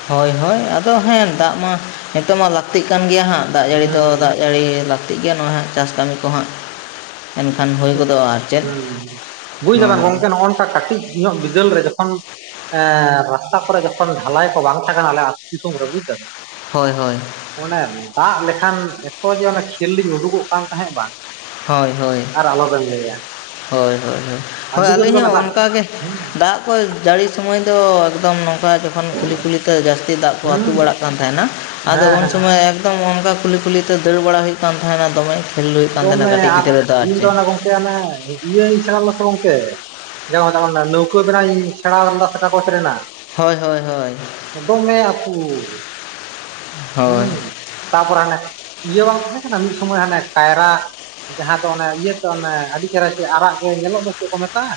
ᱦᱳᱭ ᱦᱳᱭ ᱟᱫᱚ ᱦᱮᱸ ᱫᱟᱜ ᱢᱟ ᱱᱤᱛᱚᱜ ᱢᱟ ᱞᱟᱹᱠᱛᱤᱜ ᱠᱟᱱ ᱜᱮᱭᱟ ᱦᱟᱸᱜ ᱫᱟᱜ ᱡᱟᱹᱲᱤ ᱫᱚ ᱦᱩᱸ ᱫᱟᱜ ᱡᱟᱹᱲᱤ ᱞᱟᱠᱛᱤ ᱴᱷᱤᱠ ᱜᱮᱭᱟ ᱱᱚᱣᱟ ᱦᱟᱜ ᱪᱟᱥ ᱠᱟᱹᱢᱤ ᱦᱟᱜ [inaudible] [inaudible] ᱵᱩᱡ ᱫᱟᱵᱮᱱ ᱜᱚᱢᱠᱮ ᱱᱚᱜᱼᱚ ᱱᱚᱝᱠᱟ ᱠᱟᱹᱴᱤᱡ ᱧᱚᱜ ᱵᱤᱫᱟᱹᱞ ᱨᱮ ᱡᱚᱠᱷᱚᱱ ᱮᱸ ᱨᱟᱥᱛᱟ ᱠᱚᱨᱮ ᱡᱚᱠᱷᱚᱱ ᱰᱷᱟᱞᱟᱭ ᱠᱚ ᱵᱟᱝ ᱛᱟᱦᱮᱸ ᱠᱟᱱᱟ ᱟᱞᱮ ᱟᱹᱛᱩ ᱫᱤᱥᱚᱢ ᱨᱮ ᱵᱩᱡ ᱫᱟᱵᱮᱱ। ᱦᱳᱭ ᱦᱳᱭ। ᱚᱱᱮ ᱫᱟᱜ ᱞᱮᱠᱷᱟᱱ ᱮᱛᱚ ᱡᱮ ᱚᱱᱮ ᱠᱷᱮᱞ ᱞᱤᱧ ᱩᱰᱩᱠᱚᱜ ᱠᱟᱱ ᱛᱟᱦᱮᱸᱜ ᱵᱟᱝ ᱦᱳᱭ ᱦᱳᱭ। ᱟᱨ ᱟᱞᱚ ᱵᱮᱱ ᱞᱟᱹᱭᱟ। ᱦᱳᱭ ᱦᱳᱭ ᱦᱳᱭ ᱾ ᱦᱳᱭ ᱟᱹᱰᱤ ᱡᱳᱨ ᱜᱮ ᱟᱹᱞᱤᱧ ᱚᱱᱟ ᱦᱚᱸ ᱫᱟᱜ ᱚᱱᱠᱟᱜᱮ ᱦᱩᱸ ᱫᱟᱜ ᱦᱳᱭ ᱡᱟᱹᱲᱤ ᱥᱟᱢᱚᱭ ᱫᱚ ᱮᱠᱫᱚᱢ ᱱᱚᱝᱠᱟ [unintelligible] ᱠᱷᱚᱱ ᱠᱩᱞᱦᱤ ᱠᱩᱞᱦᱤ ᱛᱮ ᱡᱟᱹᱥᱛᱤ ᱫᱟᱜ ᱠᱚ ᱟᱹᱛᱩ ᱦᱩᱸ ᱵᱟᱲᱟᱜ ᱠᱟᱱ ᱛᱟᱦᱮᱸᱱᱟ ᱟᱫᱚ ᱦᱮᱸ ᱩᱱ ᱦᱮᱸ ᱥᱚᱢᱚᱭ ᱮᱠᱫᱚᱢ ᱚᱱᱠᱟ ᱠᱩᱞᱦᱤ ᱠᱩᱞᱦᱤ ᱛᱮ ᱫᱟᱹᱲ ᱵᱟᱲᱟ ᱦᱩᱭᱩᱜ ᱠᱟᱱ ᱛᱟᱦᱮᱱᱟ ᱫᱚᱢᱮ ᱠᱷᱮᱞᱰᱩ ᱫᱚᱢᱮ ᱟᱨ ᱤᱧᱫᱚ ᱚᱱᱮ ᱜᱚᱢᱠᱮ ᱚᱱᱮ ᱤᱭᱟᱹᱧ ᱥᱮᱬᱟ ᱞᱮᱫᱟ ᱥᱮ ᱜᱚᱢᱠᱮ ᱡᱮ ᱚᱱᱮ ᱚᱱᱟ ᱱᱟᱹᱣᱠᱟᱹ ᱵᱮᱱᱟᱣᱤᱧ ᱥᱮᱸᱬᱟ ᱞᱮᱫᱟ ᱥᱮ ᱠᱟᱜᱚᱡᱽ ᱨᱮᱱᱟᱜ ᱦᱳᱭ ᱦᱳᱭ ᱦᱳᱭ। ᱫᱚᱢᱮ ᱟᱛᱩ ᱦᱮᱸ ᱦᱳᱭ ᱛᱟᱯᱚᱨᱮ ᱦᱟᱱᱮ ᱤᱭᱟᱹ ᱵᱟᱝ ᱛᱟᱦᱮᱸ ᱠᱟᱱᱟ ᱢᱤᱫ ᱥᱚᱢᱚᱭ ᱦᱟᱱᱮ ᱠᱟᱭᱨᱟ ᱡᱟᱦᱟᱸ ᱫᱚ ᱚᱱᱮ ᱤᱭᱟᱹ ᱛᱚ ᱚᱱᱮ ᱟᱹᱰᱤ ᱪᱮᱦᱮᱨᱟ ᱪᱮᱫ ᱟᱨᱟᱜ ᱜᱮ ᱧᱮᱞᱚᱜ ᱫᱚ ᱪᱮᱫ ᱠᱚ ᱢᱮᱛᱟᱜᱼᱟ?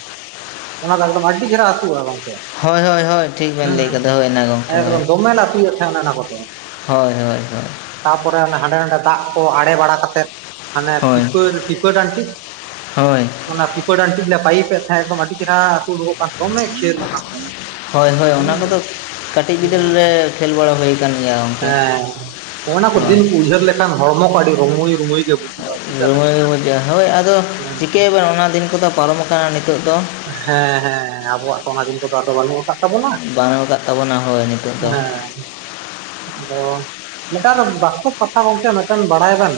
ᱚᱱᱟ ᱫᱚ ᱮᱠᱫᱚᱢ ᱟᱹᱰᱤ ᱫᱮᱦᱮᱨᱟ ᱟᱹᱛᱩᱜᱼᱟ ᱜᱚᱢᱠᱮ᱾ ᱦᱳᱭ ᱦᱳᱭ ᱦᱳᱭ ᱴᱷᱤᱠ ᱵᱮᱱ ᱞᱟᱹᱭ ᱠᱟᱫᱟ ᱦᱳᱭ ᱜᱚᱢᱠᱮ ᱦᱳᱭ ᱮᱠᱫᱚᱢ ᱫᱚᱢᱮ ᱞᱮ ᱟᱹᱛᱩᱭᱮᱫ ᱛᱟᱦᱮᱸ ᱚᱱᱮ ᱚᱱᱟ ᱠᱚᱫᱚ [inaudible] ᱦᱳᱭ ᱦᱳᱭ ᱦᱳᱭ ᱛᱟᱯᱚᱨᱮ ᱚᱱᱮ ᱦᱟᱸᱰᱮ ᱱᱟᱰᱮ ᱫᱟᱜ ᱠᱚ ᱟᱲᱮ ᱵᱟᱲᱟ ᱠᱟᱛᱮᱫ ᱦᱟᱱᱮ ᱦᱳᱭ ᱯᱤᱯᱟᱹ ᱯᱤᱯᱟᱹ ᱰᱟᱹᱸᱴᱤᱡ ᱦᱳᱭ ᱚᱱᱟ ᱯᱤᱯᱟᱹ ᱰᱟᱱᱴᱤᱡ ᱞᱮ ᱯᱟᱭᱤᱯ ᱮ ᱛᱟᱦᱮᱸᱫ ᱮᱫᱚᱢ ᱟᱹᱰᱤ ᱪᱮᱦᱨᱟ ᱟᱹᱛᱩ ᱩᱰᱩᱠᱚᱜ ᱠᱟᱱ ᱫᱚᱢᱮ ᱠᱷᱮᱞ ᱚᱱᱟ ᱠᱚᱫᱚ ᱦᱳᱭ ᱦᱳᱭ ᱚᱱᱟ ᱦᱩᱸ ᱠᱚᱫᱚ ᱠᱟᱹᱴᱤᱡ ᱵᱤᱫᱟᱹᱞ ᱨᱮ ᱠᱷᱹᱮᱞ ᱵᱟᱲᱟ ᱦᱩᱭ ᱠᱟᱱᱟᱱ ᱜᱮᱭᱟ᱾ ᱜᱚᱢᱠᱮ ᱦᱮᱸᱜ ᱚᱱᱟ ᱠᱚ ᱦᱳᱭ ᱫᱤᱱ ᱠᱚ ᱩᱭᱦᱟᱹᱨ ᱞᱮᱠᱷᱟᱱ ᱦᱚᱲᱢᱚ ᱠᱚ ᱟᱹᱰᱤ ᱨᱩᱢᱩᱭ ᱨᱩᱢᱩᱭ ᱜᱮ ᱵᱩᱡᱷᱟᱹᱜ ᱨᱩᱢᱟᱹᱭ ᱨᱩᱢᱟᱹᱭ ᱜᱮ ᱦᱳᱭ ᱟᱫᱚ ᱪᱤᱠᱟᱹᱭᱭᱟᱵᱱ ᱚᱱᱟ ᱫᱤᱱ ᱠᱚᱫᱚ ᱯᱟᱨᱚᱢ ᱟᱠᱟᱱᱟ ᱱᱤᱛᱚᱜ ᱫᱚ ᱦᱮᱸ ᱦᱮᱸ ᱟᱵᱚᱣᱟᱜ ᱠᱚ ᱚᱱᱟ ᱤᱱ ᱫᱚ ᱟᱫᱚ ᱵᱟᱹᱱᱩᱜ ᱟᱠᱟᱫ ᱟᱵᱚᱱᱟᱜ ᱵᱟᱹᱱᱩᱜ ᱟᱠᱟᱫ ᱛᱟᱵᱚᱱᱟ ᱦᱳᱭ ᱱᱤᱛᱚᱜ ᱫᱚ ᱦᱮᱸ ᱟᱫᱚ ᱢᱤᱫᱴᱟᱱ ᱵᱟᱥᱛᱚᱵ ᱠᱟᱛᱷᱟ ᱜᱚᱝᱠᱮ ᱢᱤᱫᱴᱮᱱ ᱵᱟᱲᱟᱭᱟ ᱵᱮᱱ?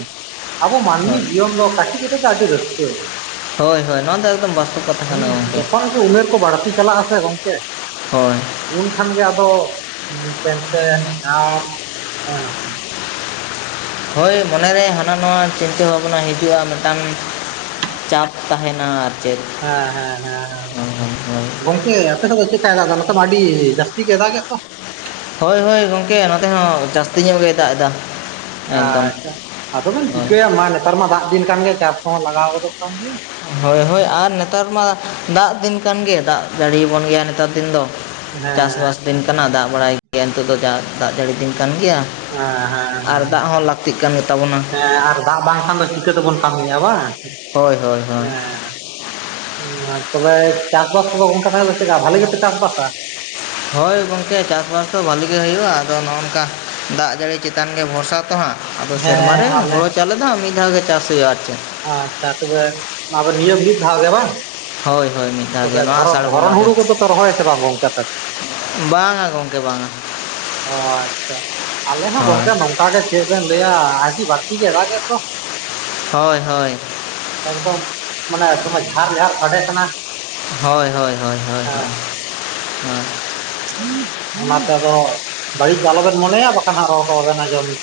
ᱟᱵᱚ ᱢᱟᱹᱱᱢᱤ ᱦᱳᱭ ᱡᱤᱭᱚᱱ ᱫᱚ ᱠᱟᱹᱴᱤᱡ ᱠᱟᱹᱴᱤᱡ ᱜᱮ ᱟᱹᱰᱤ ᱨᱟᱹᱥᱠᱟᱹ᱾ ᱦᱳᱭ ᱦᱳᱭ ᱱᱚᱣᱟ ᱫᱚ ᱮᱠᱫᱚᱢ ᱵᱟᱥ ᱦᱮᱸ ᱡᱚᱠᱷᱚᱱ ᱜᱮ ᱩᱢᱮᱨ ᱠᱚ ᱵᱟᱹᱲᱛᱤ ᱪᱟᱞᱟᱜ ᱟᱥᱮ ᱜᱚᱢᱠᱮ ᱦᱳᱭ ᱩᱱᱠᱷᱟᱱ ᱜᱮ ᱟᱫᱚ ᱴᱮᱱᱥᱮᱱ ᱟᱨ ᱦᱳᱭ ᱢᱚᱱᱮᱨᱮ ᱦᱟᱱᱟ ᱱᱟᱣᱟ ᱪᱤᱱᱛᱟᱹ ᱵᱷᱟᱵᱱᱟ ᱦᱤᱡᱩᱜᱼᱟ, ᱢᱤᱫᱴᱟᱝ ᱪᱟᱯ ᱛᱟᱦᱮᱸᱱᱟ ᱦᱮᱸ ᱦᱮᱸ ᱦᱮᱸ ᱦᱮᱸ ᱜᱚᱢ ᱤᱭᱟᱹ ᱟᱯᱮ ᱫᱚ ᱪᱮᱠᱟᱫᱟ ᱚᱱᱛᱮ ᱢᱟ ᱟᱰᱤ ᱡᱟᱥᱛᱤ ᱜᱮ ᱟᱜ-ᱫᱟ ᱮᱜ ᱫᱚ᱾ ᱦᱳᱭᱼᱦᱳᱭ ᱜᱚᱢᱠᱮ ᱱᱚᱛᱮ ᱦᱚᱸ ᱡᱟᱹᱥᱛᱤ ᱧᱚᱜ ᱜᱮᱭ ᱫᱟᱜ ᱮᱫᱟ᱾ ᱮᱠᱫᱚᱢ ᱟᱪᱪᱷᱟ ᱟᱫᱚ ᱵᱮᱱ ᱦᱳᱭ ᱪᱤᱠᱟᱹᱭᱟ ᱢᱟ ᱱᱮᱛᱟᱨ ᱢᱟ ᱫᱟᱜ ᱫᱤᱱ ᱠᱟᱱ ᱜᱮ ᱪᱟᱥ ᱠᱚᱦᱚᱸ ᱞᱟᱜᱟᱣ ᱜᱚᱫᱚᱜ ᱠᱟᱱ ᱜᱮᱭᱟ᱾ ᱦᱳᱭ ᱦᱳᱭ ᱟᱨ ᱱᱮᱛᱟᱨ ᱢᱟ ᱫᱟᱜ ᱫᱤᱱ ᱠᱟᱱ ᱜᱮ ᱫᱟᱜ ᱡᱟᱹᱲᱤᱭᱟ ᱟᱵᱚᱱ ᱜᱮᱭᱟ ᱱᱮᱛᱟᱨ ᱫᱤᱱ ᱫᱚ᱾ ᱦᱮᱸ ᱪᱟᱥᱵᱟᱥ ᱫᱤᱱ ᱠᱟᱱᱟ ᱫᱟᱜ ᱵᱟᱲᱟᱭ ᱜᱮᱭᱟ ᱱᱤᱛᱚᱜ ᱫᱚᱟ ᱫᱟᱜ ᱡᱟᱹᱲᱤ ᱫᱤᱱ ᱠᱟᱱ ᱜᱮᱭᱟ᱾ ᱦᱮᱸ ᱟᱨ ᱦᱮᱸ ᱫᱟᱜ ᱦᱚᱸ ᱞᱟᱹᱠᱛᱤᱜ ᱠᱟᱱ ᱜᱮᱛᱟᱵᱚᱱᱟ᱾ ᱦᱮᱸ ᱟᱨ ᱵᱟᱝᱠᱷᱟᱱ ᱫᱚ ᱪᱤᱠᱟᱹ ᱛᱮᱵᱚᱱ ᱠᱟᱹᱢᱮᱫᱤᱭᱟ ᱵᱟᱝ? ᱦᱳᱭ ᱦᱳᱭ ᱦᱳᱭ ᱦᱮᱸ ᱛᱚᱵᱮ ᱪᱟᱥᱵᱟᱥ ᱠᱚᱫᱚ ᱚᱱᱠᱟ [unintelligible] ᱫᱚ ᱪᱮᱫᱠᱟ ᱵᱷᱟᱞᱤ ᱜᱮᱯᱮ ᱪᱟᱥ ᱵᱟᱥᱟ᱾ ᱦᱳᱭ ᱜᱚᱝᱠᱮ ᱪᱟᱥ ᱵᱟᱥ ᱫᱚ ᱵᱷᱟᱹᱞᱤ ᱜᱮ ᱦᱩᱭᱩᱜᱼᱟ, ᱟᱫᱚ ᱱᱚᱜᱼᱝᱠᱟ ᱫᱟᱜ ᱡᱟᱹᱲᱤ ᱪᱮᱛᱟᱱ ᱜᱮ ᱵᱷᱚᱨᱥᱟ ᱦᱟᱸᱜ ᱟᱫᱚ ᱥᱮᱨᱢᱟᱨ ᱦᱮᱸ ᱨᱮ ᱟᱞᱮ ᱦᱳᱲᱳ ᱪᱟᱣᱞᱮ ᱫᱚ ᱢᱤᱫ ᱫᱷᱟᱣ ᱜᱮ ᱪᱟᱥ ᱦᱩᱭᱩᱜᱼᱟ ᱟᱨ ᱪᱮᱫ ᱟᱸ ᱪᱦᱟ ᱛᱚᱵᱮ ᱟᱵ ᱱᱤᱭᱚᱢ ᱢᱤᱫᱫᱷᱟᱣ ᱜᱮ ᱵᱟᱝ? ᱦᱳᱭ ᱦᱳᱭ ᱢᱤᱫ ᱫᱷᱟᱣ ᱜᱮ ᱛᱚᱵᱮ ᱱᱚᱣᱟ ᱫᱷᱚᱨᱚ ᱟᱥᱟᱲ ᱵᱚᱸᱜᱟ ᱫᱷᱚᱨᱚᱱ ᱜᱮ ᱦᱩᱲᱩ ᱠᱚᱫᱚ ᱯᱮ ᱨᱚᱦᱚᱭᱟᱥᱮ ᱵᱟᱝ ᱜᱚᱝᱠᱮ ᱟᱯᱮ ᱫᱚ? ᱵᱟᱝᱟ ᱜᱚᱢᱠᱮ ᱵᱟᱝᱟ᱾ ᱚ ᱟᱪᱪᱷᱟ ᱟᱞᱮ ᱦᱚᱸ ᱦᱳᱭ ᱜᱚᱝᱠᱮ ᱱᱚᱝ ᱚᱰᱮ ᱪᱮᱫ ᱵᱮᱱ ᱞᱭᱟ ᱟᱹᱰᱤ ᱟᱹᱰᱤ ᱵᱟᱹᱲᱛᱤ ᱜᱮ ᱫᱟᱜ ᱮᱫ ᱫᱚ᱾ ᱦᱳᱭ ᱦᱳᱭ᱾ ᱮᱠᱫᱚᱢ ᱢᱟᱱᱮ ᱡᱟᱨ ᱡᱟᱨ ᱥᱟᱰᱮ ᱠᱟᱱᱟ ᱦᱳᱭ ᱦᱳᱭ ᱦᱳᱭ ᱦᱳᱭ ᱦᱳᱭ ᱦᱮᱸ ᱦᱳᱭ᱾ ᱚᱱᱟᱛᱮ ᱫᱚ ᱵᱟᱹᱲᱤᱡ ᱫᱚ ᱟᱞᱚᱵᱮᱱ ᱢᱚᱱᱮᱭᱟ ᱵᱟᱠᱷᱟᱱ ᱦᱟᱸᱜ ᱨᱚᱲ ᱠᱚ ᱵᱟᱵᱮᱱ ᱟᱸᱡᱚᱢ